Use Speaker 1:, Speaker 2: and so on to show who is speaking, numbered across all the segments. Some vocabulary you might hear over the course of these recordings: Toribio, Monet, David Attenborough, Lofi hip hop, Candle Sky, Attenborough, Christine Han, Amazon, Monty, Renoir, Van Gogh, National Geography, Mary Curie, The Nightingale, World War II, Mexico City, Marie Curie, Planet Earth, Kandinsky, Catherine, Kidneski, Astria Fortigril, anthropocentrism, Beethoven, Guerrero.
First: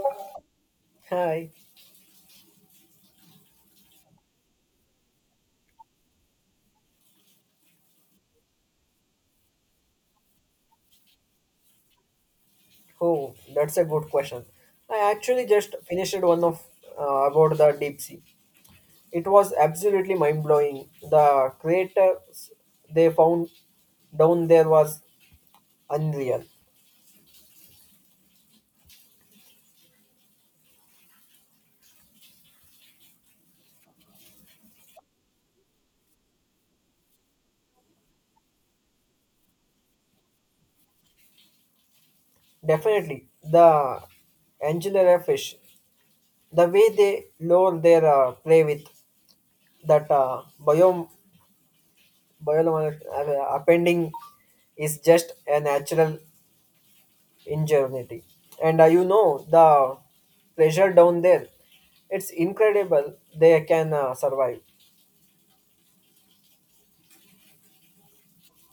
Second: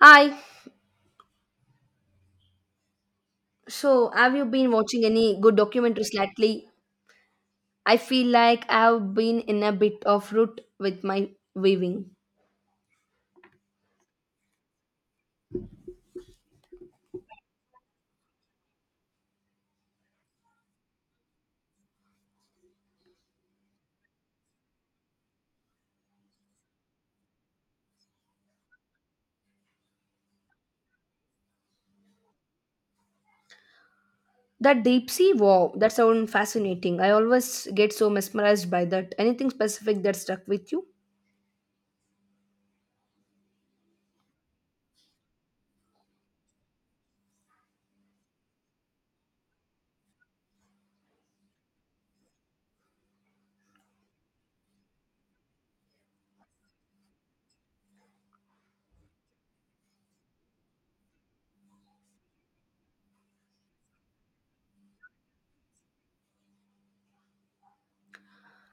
Speaker 1: Hi.
Speaker 2: Hi.
Speaker 1: So, have you been watching any good documentaries lately? I feel like I've been in a bit of rut with my weaving.
Speaker 2: Oh, that's a good question. I actually just finished one of about the deep sea. It was absolutely mind blowing. The craters they found down there was unreal.
Speaker 1: That deep sea wow, that sounds fascinating. I always get so mesmerized by that. Anything specific that stuck with you?
Speaker 2: Definitely, the angulary fish, the way they lure their prey with that biome biolom appending is just a natural in Germany. And the pressure down there, it's incredible they can survive.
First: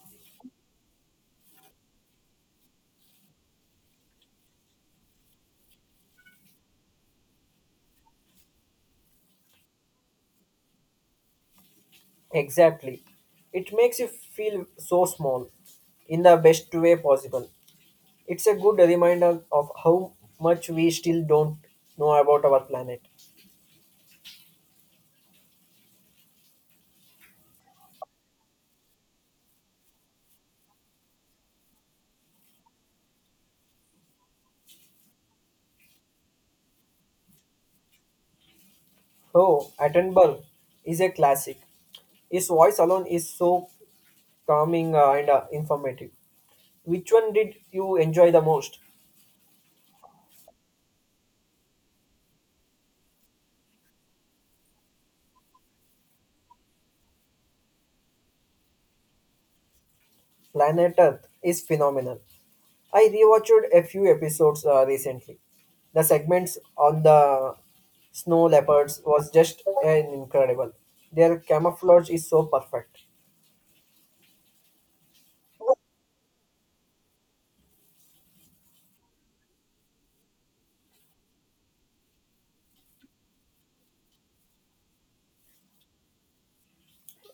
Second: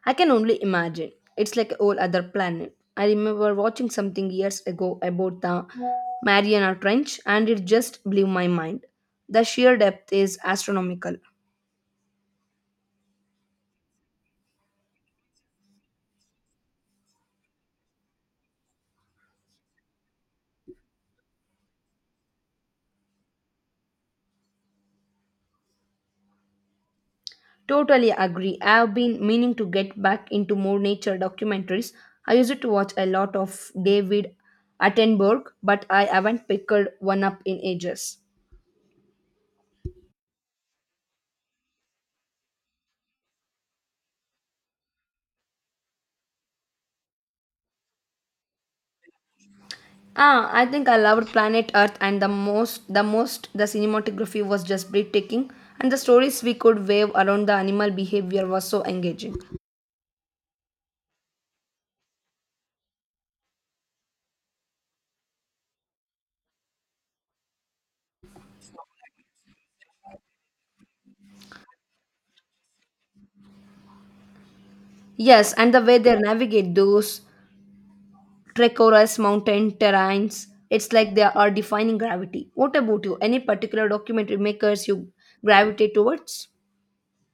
Speaker 1: I can only imagine. It's like a whole other planet. I remember watching something years ago about the Mariana Trench and it just blew my mind. The sheer depth is astronomical.
Speaker 2: Exactly. It makes you feel so small in the best way possible. It's a good reminder of how much we still don't know about our planet.
Speaker 1: Totally agree. I've been meaning to get back into more nature documentaries. I used to watch a lot of David Attenborough, but I haven't picked one up in ages.
Speaker 2: Oh, Attenborough is a classic. His voice alone is so calming and informative. Which one did you enjoy the most?
Speaker 1: Ah, I think I loved Planet Earth and the most the most the cinematography was just breathtaking and the stories we could wave around the animal behavior was so engaging.
Speaker 2: Planet Earth is phenomenal. I rewatched a few episodes recently. The segments on the snow leopards was just an incredible. Their camouflage is so perfect.
Speaker 1: Yes, and the way they navigate those treacherous mountain terrains. It's like they are defining gravity. What about you? Any particular documentary makers you gravitate towards?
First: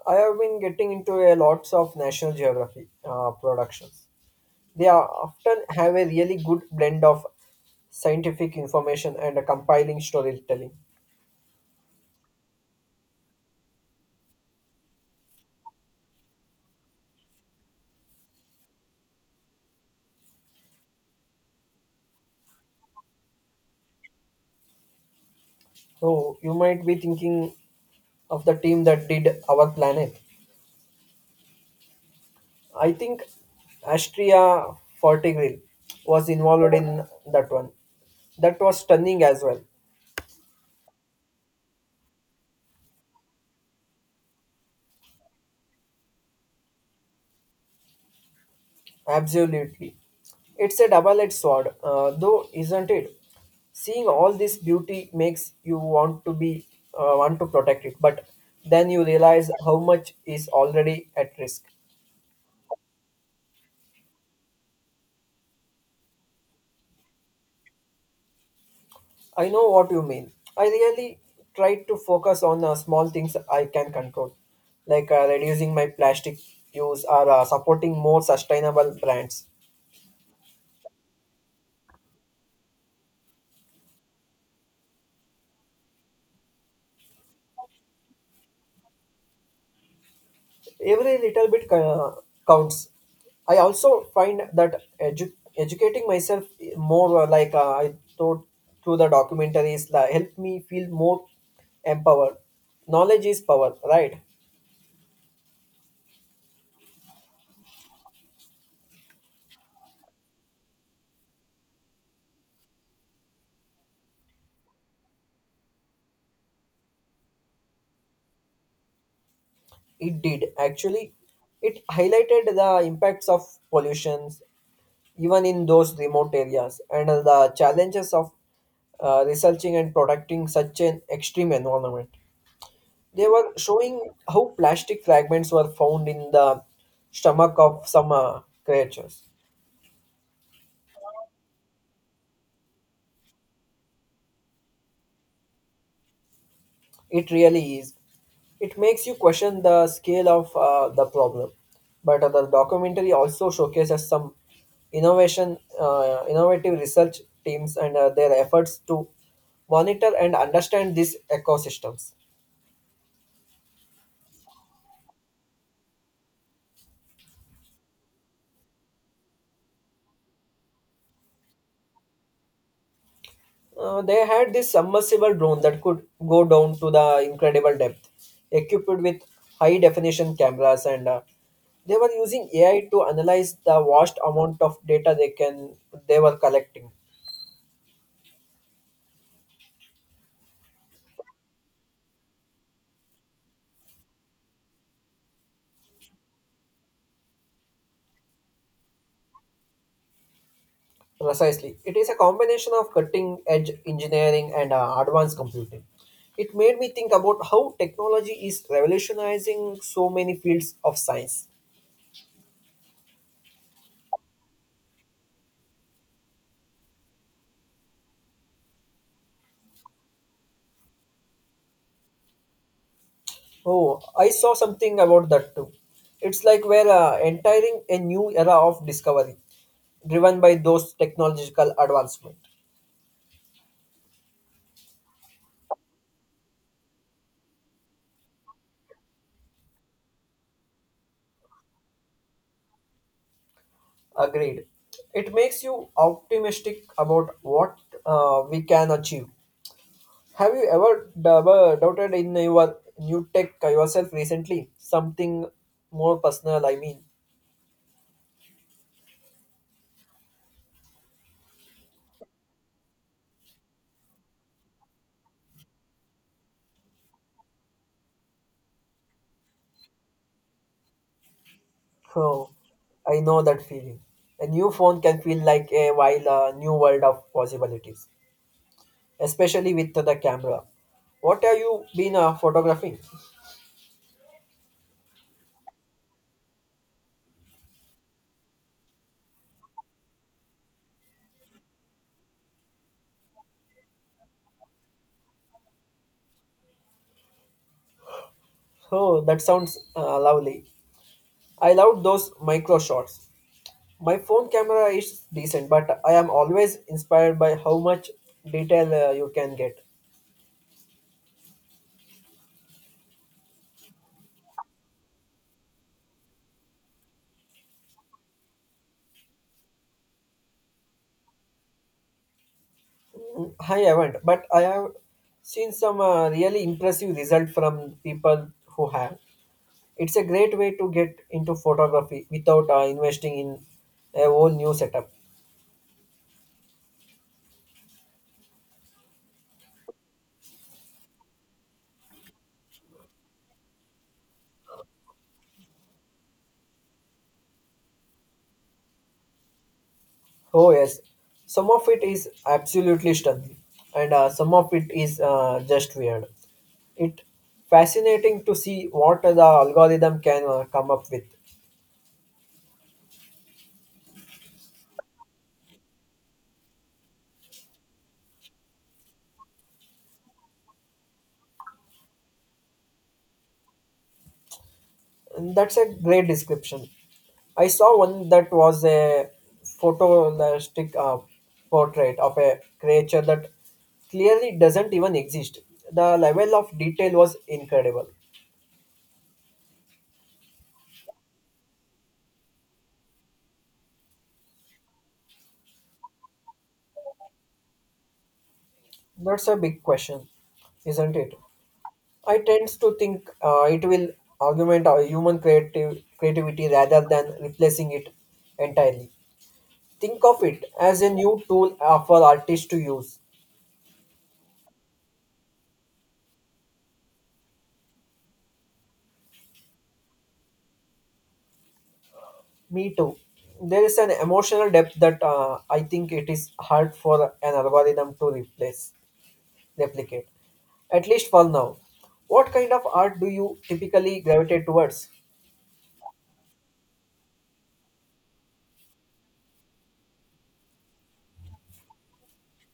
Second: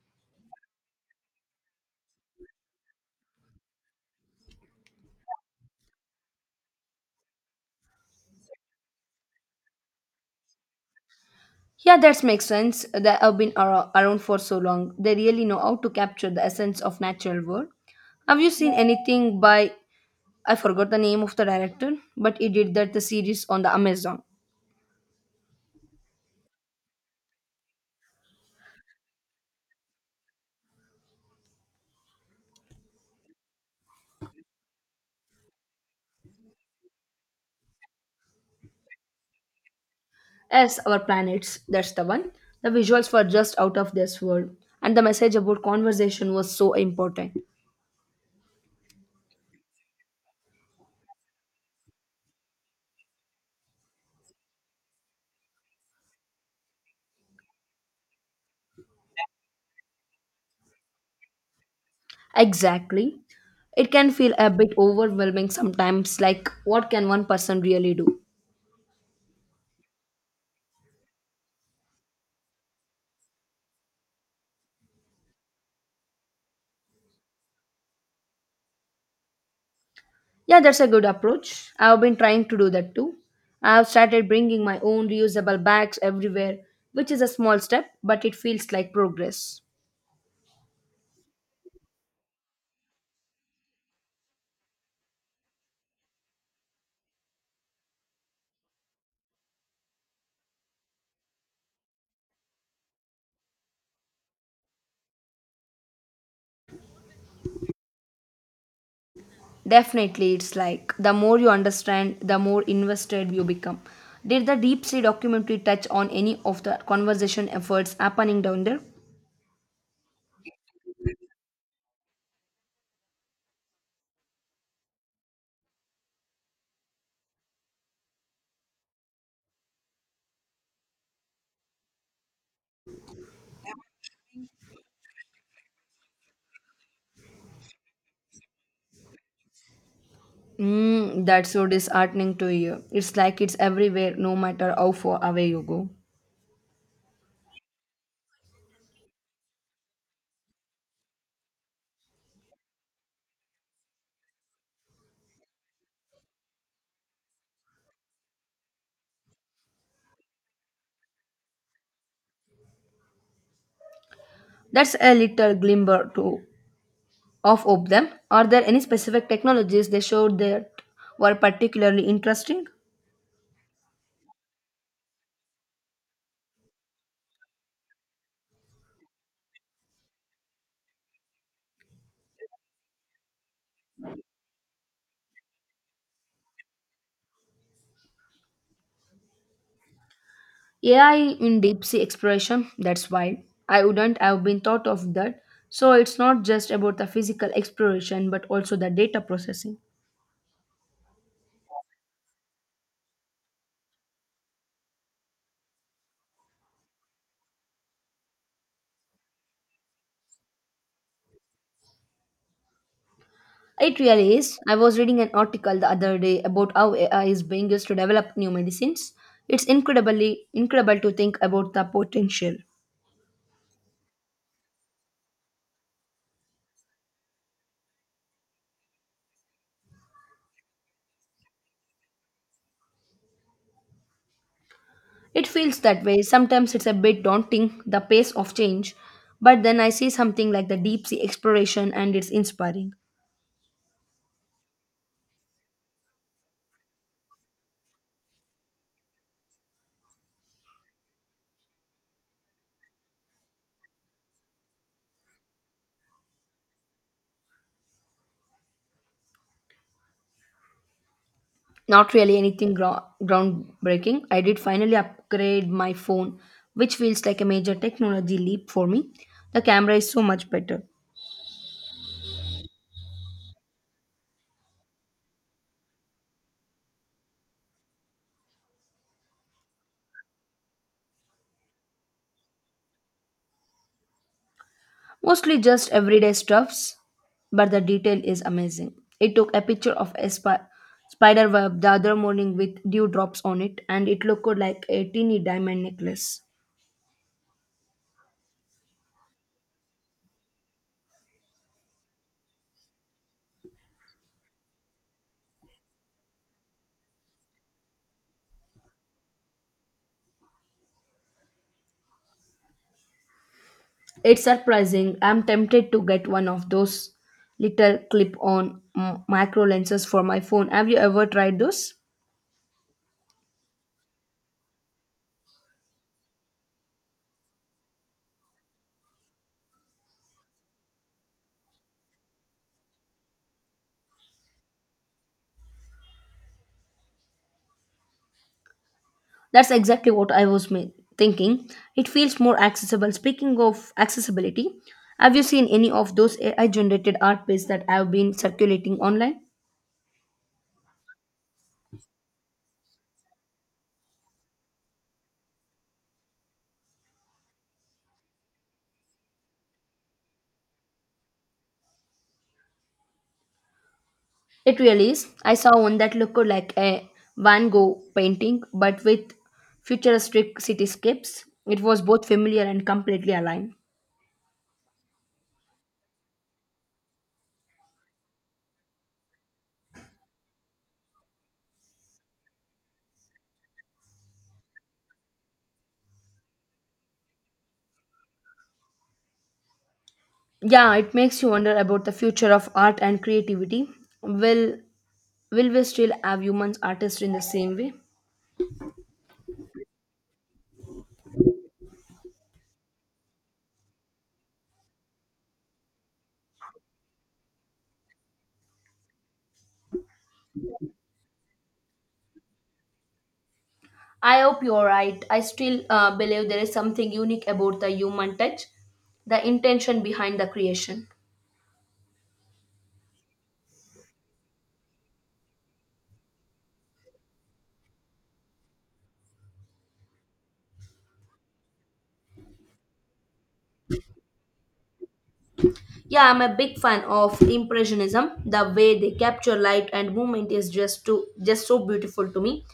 Speaker 2: I have been getting into a lots of National Geography productions. They are often have a really good blend of scientific information and a compiling storytelling.
Speaker 1: Yeah, that makes sense. They have been around for so long. They really know how to capture the essence of natural world. Have you seen anything by I forgot the name of the director, but he did that the series on the Amazon.
Speaker 2: So you might be thinking of the team that did our planet. I think Astria Fortigril was involved in that one. That was stunning as well.
Speaker 1: Yes, our planets. That's the one. The visuals were just out of this world, and the message about conversation was so important.
Speaker 2: Absolutely. It's a double edged sword, though, isn't it? Seeing all this beauty makes you want to be want to protect it, but then you realize how much is already at risk.
Speaker 1: Exactly. It can feel a bit overwhelming sometimes, like what can one person really do?
Speaker 2: I know what you mean. I really try to focus on small things I can control, like reducing my plastic use or supporting more sustainable brands.
Speaker 1: Yeah, that's a good approach. I've been trying to do that too. I've started bringing my own reusable bags everywhere, which is a small step, but it feels like progress.
Speaker 2: Every little bit counts. I also find that educating myself more, like I thought through the documentaries, helped me feel more empowered. Knowledge is power, right?
Speaker 1: Definitely, it's like the more you understand, the more invested you become. Did the Deep Sea documentary touch on any of the conservation efforts happening down there?
Speaker 2: It did actually. It highlighted the impacts of pollution even in those remote areas and the challenges of researching and protecting such an extreme environment. They were showing how plastic fragments were found in the stomach of some creatures.
Speaker 1: Mm, that's so disheartening to hear. It's like it's everywhere, no matter how far away you go.
Speaker 2: It really is. It makes you question the scale of the problem. But the documentary also showcases some innovative research teams and their efforts to monitor and understand these ecosystems.
Speaker 1: That's a little glimmer to of hope. Them are there any specific technologies they showed that were particularly interesting?
Speaker 2: They had this submersible drone that could go down to the incredible depth, equipped with high definition cameras, and they were using AI to analyze the vast amount of data they were collecting.
Speaker 1: AI in deep sea exploration. That's wild. I wouldn't have been thought of that. So it's not just about the physical exploration, but also the data processing.
Speaker 2: Precisely, it is a combination of cutting edge engineering and advanced computing. It made me think about how technology is revolutionizing so many fields of science.
Speaker 1: It really is. I was reading an article the other day about how AI is being used to develop new medicines. It's incredibly incredible to think about the potential.
Speaker 2: Oh, I saw something about that too. It's like we're entering a new era of discovery, driven by those technological advancement.
Speaker 1: It feels that way. Sometimes it's a bit daunting, the pace of change, but then I see something like the deep sea exploration and it's inspiring.
Speaker 2: Agreed. It makes you optimistic about what we can achieve. Have you ever doubted in your new tech yourself recently? Something more personal, I mean.
Speaker 1: Not really anything groundbreaking. I did finally upgrade my phone, which feels like a major technology leap for me. The camera is so much better.
Speaker 2: Oh, I know that feeling. A new phone can feel like a while a new world of possibilities. Especially with the camera. What have you been photographing?
Speaker 1: Mostly just everyday stuffs, but the detail is amazing. It took a picture of a spider web the other morning with dewdrops on it, and it looked like a teeny diamond necklace.
Speaker 2: Oh, that sounds lovely. I love those micro shots. My phone camera is decent, but I am always inspired by how much detail you can get.
Speaker 1: It's surprising. I'm tempted to get one of those little clip on macro lenses for my phone. Have you ever tried those?
Speaker 2: Mm, I haven't, but I have seen some really impressive result from people who have. It's a great way to get into photography without investing in a whole new setup.
Speaker 1: That's exactly what I was thinking. It feels more accessible. Speaking of accessibility, have you seen any of those AI generated art pieces that have been circulating online?
Speaker 2: Oh yes, some of it is absolutely stunning, and some of it is just weird. It fascinating to see what the algorithm can come up with.
Speaker 1: It really is. I saw one that looked like a Van Gogh painting, but with futuristic cityscapes. It was both familiar and completely aligned.
Speaker 2: And that's a great description. I saw one that was a photorealistic portrait of a creature that clearly doesn't even exist. The level of detail was incredible.
Speaker 1: Yeah, it makes you wonder about the future of art and creativity. Will will we still have humans artists in the same way?
Speaker 2: That's a big question, isn't it? I tend to think it will augment our human creative creativity rather than replacing it entirely. Think of it as a new tool for artists to use.
Speaker 1: I hope you're right. I still believe there is something unique about the human touch, the intention behind the creation.
Speaker 2: Me too. There is an emotional depth that I think it is hard for an algorithm to replicate. At least for now. What kind of art do you typically gravitate towards?
Speaker 1: Yeah, I'm a big fan of impressionism. The way they capture light and movement is just so beautiful to me.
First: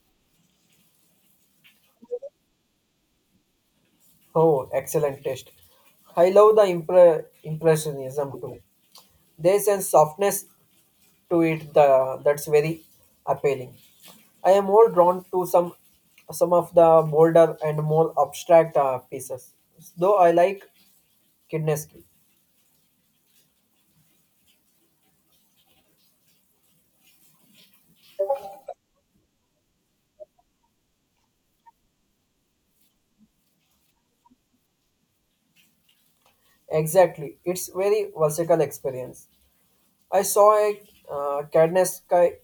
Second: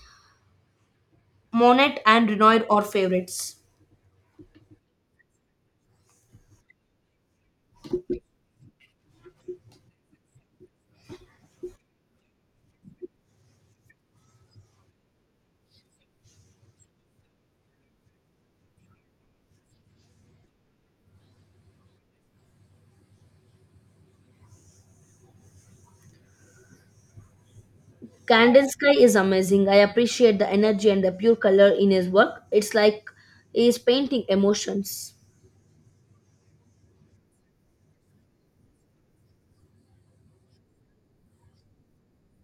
Speaker 1: Monet and Renoir are favorites.
Speaker 2: Oh, excellent taste. I love the impressionism too. There's a softness to it that's very appealing. I am more drawn to some of the bolder and more abstract pieces. Though I like Kidneski.
Speaker 1: Candle Sky is amazing. I appreciate the energy and the pure color in his work. It's like he's painting emotions.
Speaker 2: Exactly. It's very versatile experience. I saw a Kidneski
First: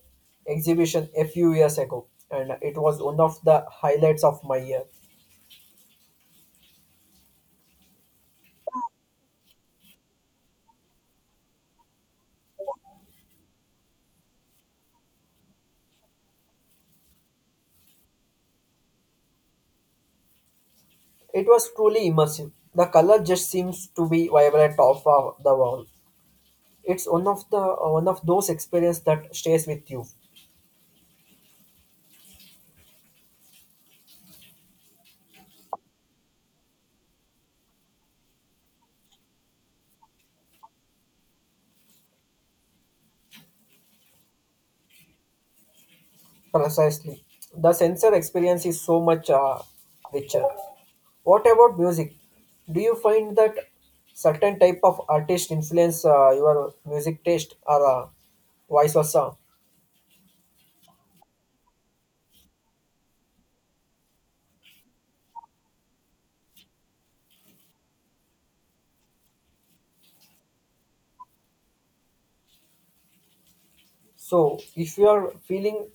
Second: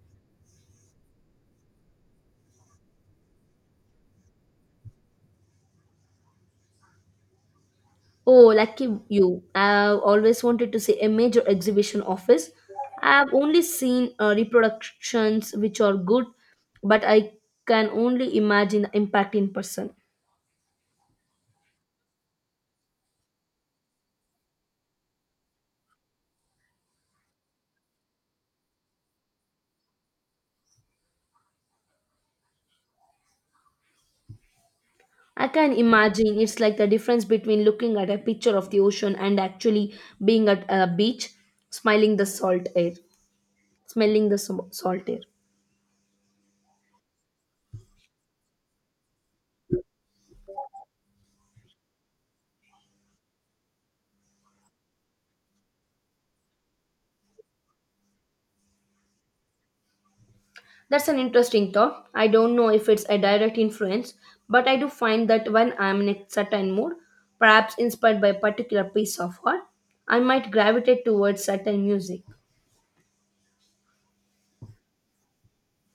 Speaker 2: exhibition a few years ago and it was one of the highlights of my year.
Speaker 1: Oh, lucky you. I've always wanted to see a major exhibition of his. I've only seen reproductions which are good, but I can only imagine the impact in person.
Speaker 2: It was truly immersive. The color just seems to be vibrant off of the wall. It's one of those experiences that stays with you.
Speaker 1: I can imagine it's like the difference between looking at a picture of the ocean and actually being at a beach, smiling the salt air, smelling the salt air.
Speaker 2: Precisely. The sensor experience is so much richer. What about music? Do you find that certain type of artist influence your music taste or vice versa?
Speaker 1: That's an interesting thought. I don't know if it's a direct influence, but I do find that when I'm in a certain mood, perhaps inspired by a particular piece of art, I might gravitate towards certain music.
Speaker 2: So, if you are feeling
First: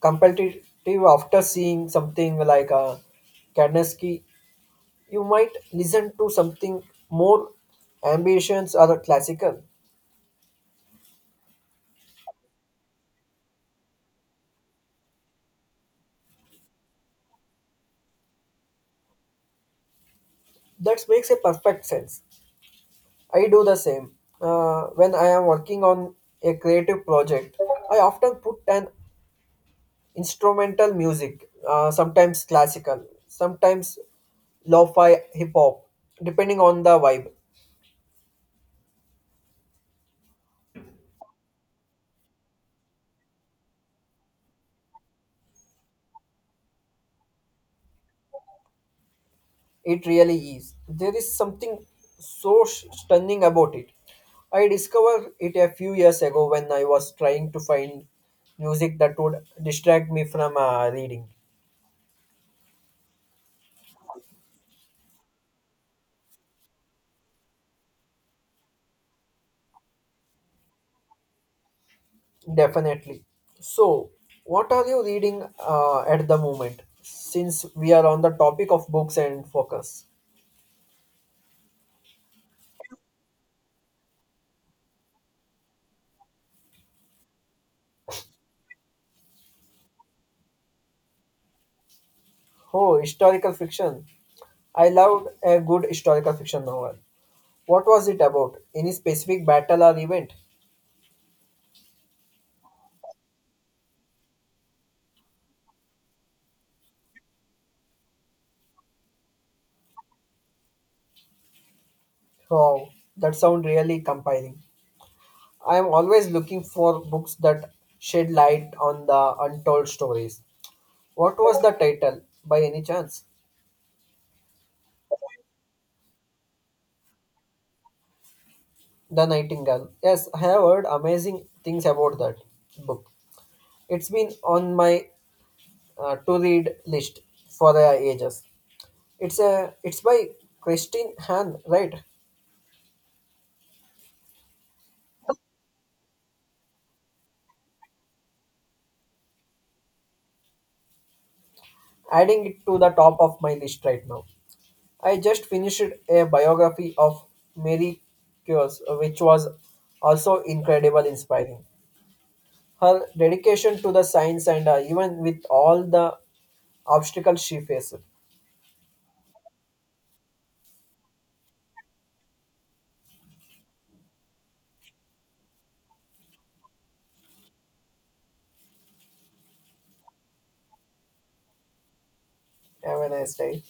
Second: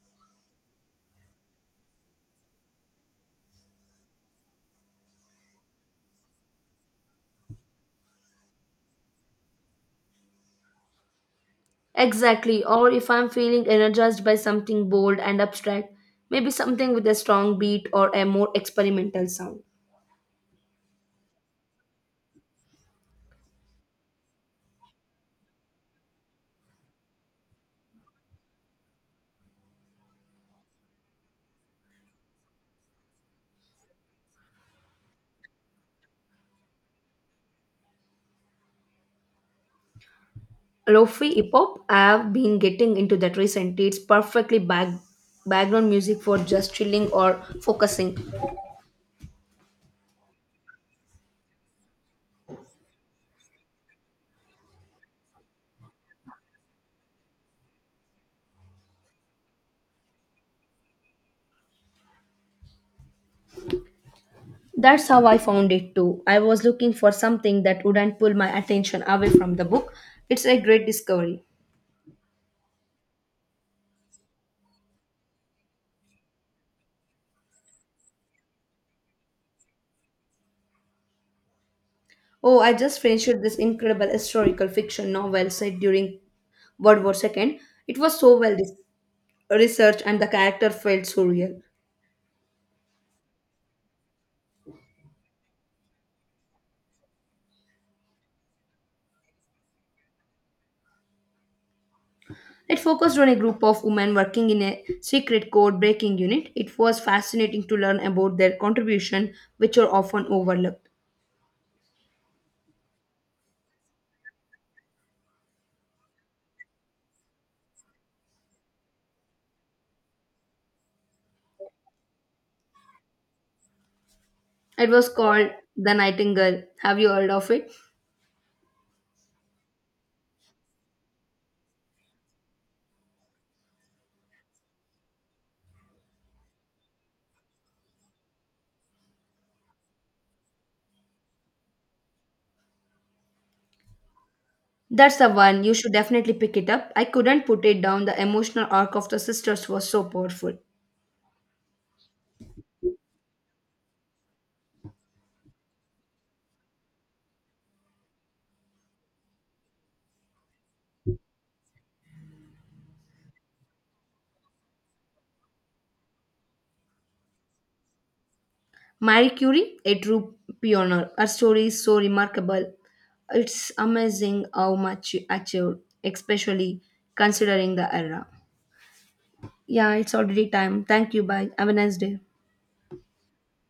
Speaker 2: competitive after seeing something like Kandinsky, you might listen to something more ambitions or classical.
Speaker 1: Exactly, or if I'm feeling energized by something bold and abstract, maybe something with a strong beat or a more experimental sound.
Speaker 2: That makes a perfect sense. I do the same. When I am working on a creative project, I often put an instrumental music, sometimes classical, sometimes lo-fi hip hop, depending on the vibe.
Speaker 1: Lofi hip hop. I've been getting into that recently. It's background music for just chilling or focusing.
Speaker 2: It really is. There is something so stunning about it. I discovered it a few years ago when I was trying to find music that would distract me from reading.
Speaker 1: That's how I found it too. I was looking for something that wouldn't pull my attention away from the book. It's a great discovery.
Speaker 2: Definitely. So, what are you reading at the moment? Since we are on the topic of books and focus.
Speaker 1: Oh, I just finished this incredible historical fiction novel set during World War II. It was so well researched and the character felt so real.
Speaker 2: Oh, historical fiction. I loved a good historical fiction novel. What was it about? Any specific battle or event?
Speaker 1: It focused on a group of women working in a secret code breaking unit. It was fascinating to learn about their contribution, which are often overlooked.
Speaker 2: Oh, that sounds really compelling. I am always looking for books that shed light on the untold stories. What was the title, by any chance?
Speaker 1: It was called The Nightingale. Have you heard of it?
Speaker 2: The Nightingale. Yes, I have heard amazing things about that book. It's been on my to-read list for ages. It's by Christine Han, right?
Speaker 1: That's the one. You should definitely pick it up. I couldn't put it down. The emotional arc of the sisters was so powerful.
Speaker 2: Adding it to the top of my list right now. I just finished a biography of Mary Curie, which was also incredible, inspiring. Her dedication to the science and even with all the obstacles she faced.
Speaker 1: Marie Curie, a true pioneer. Her story is so remarkable. It's amazing how much she achieved, especially considering the era. Yeah, it's already time. Thank you. Bye. Have a nice day.
Speaker 2: Have a nice day.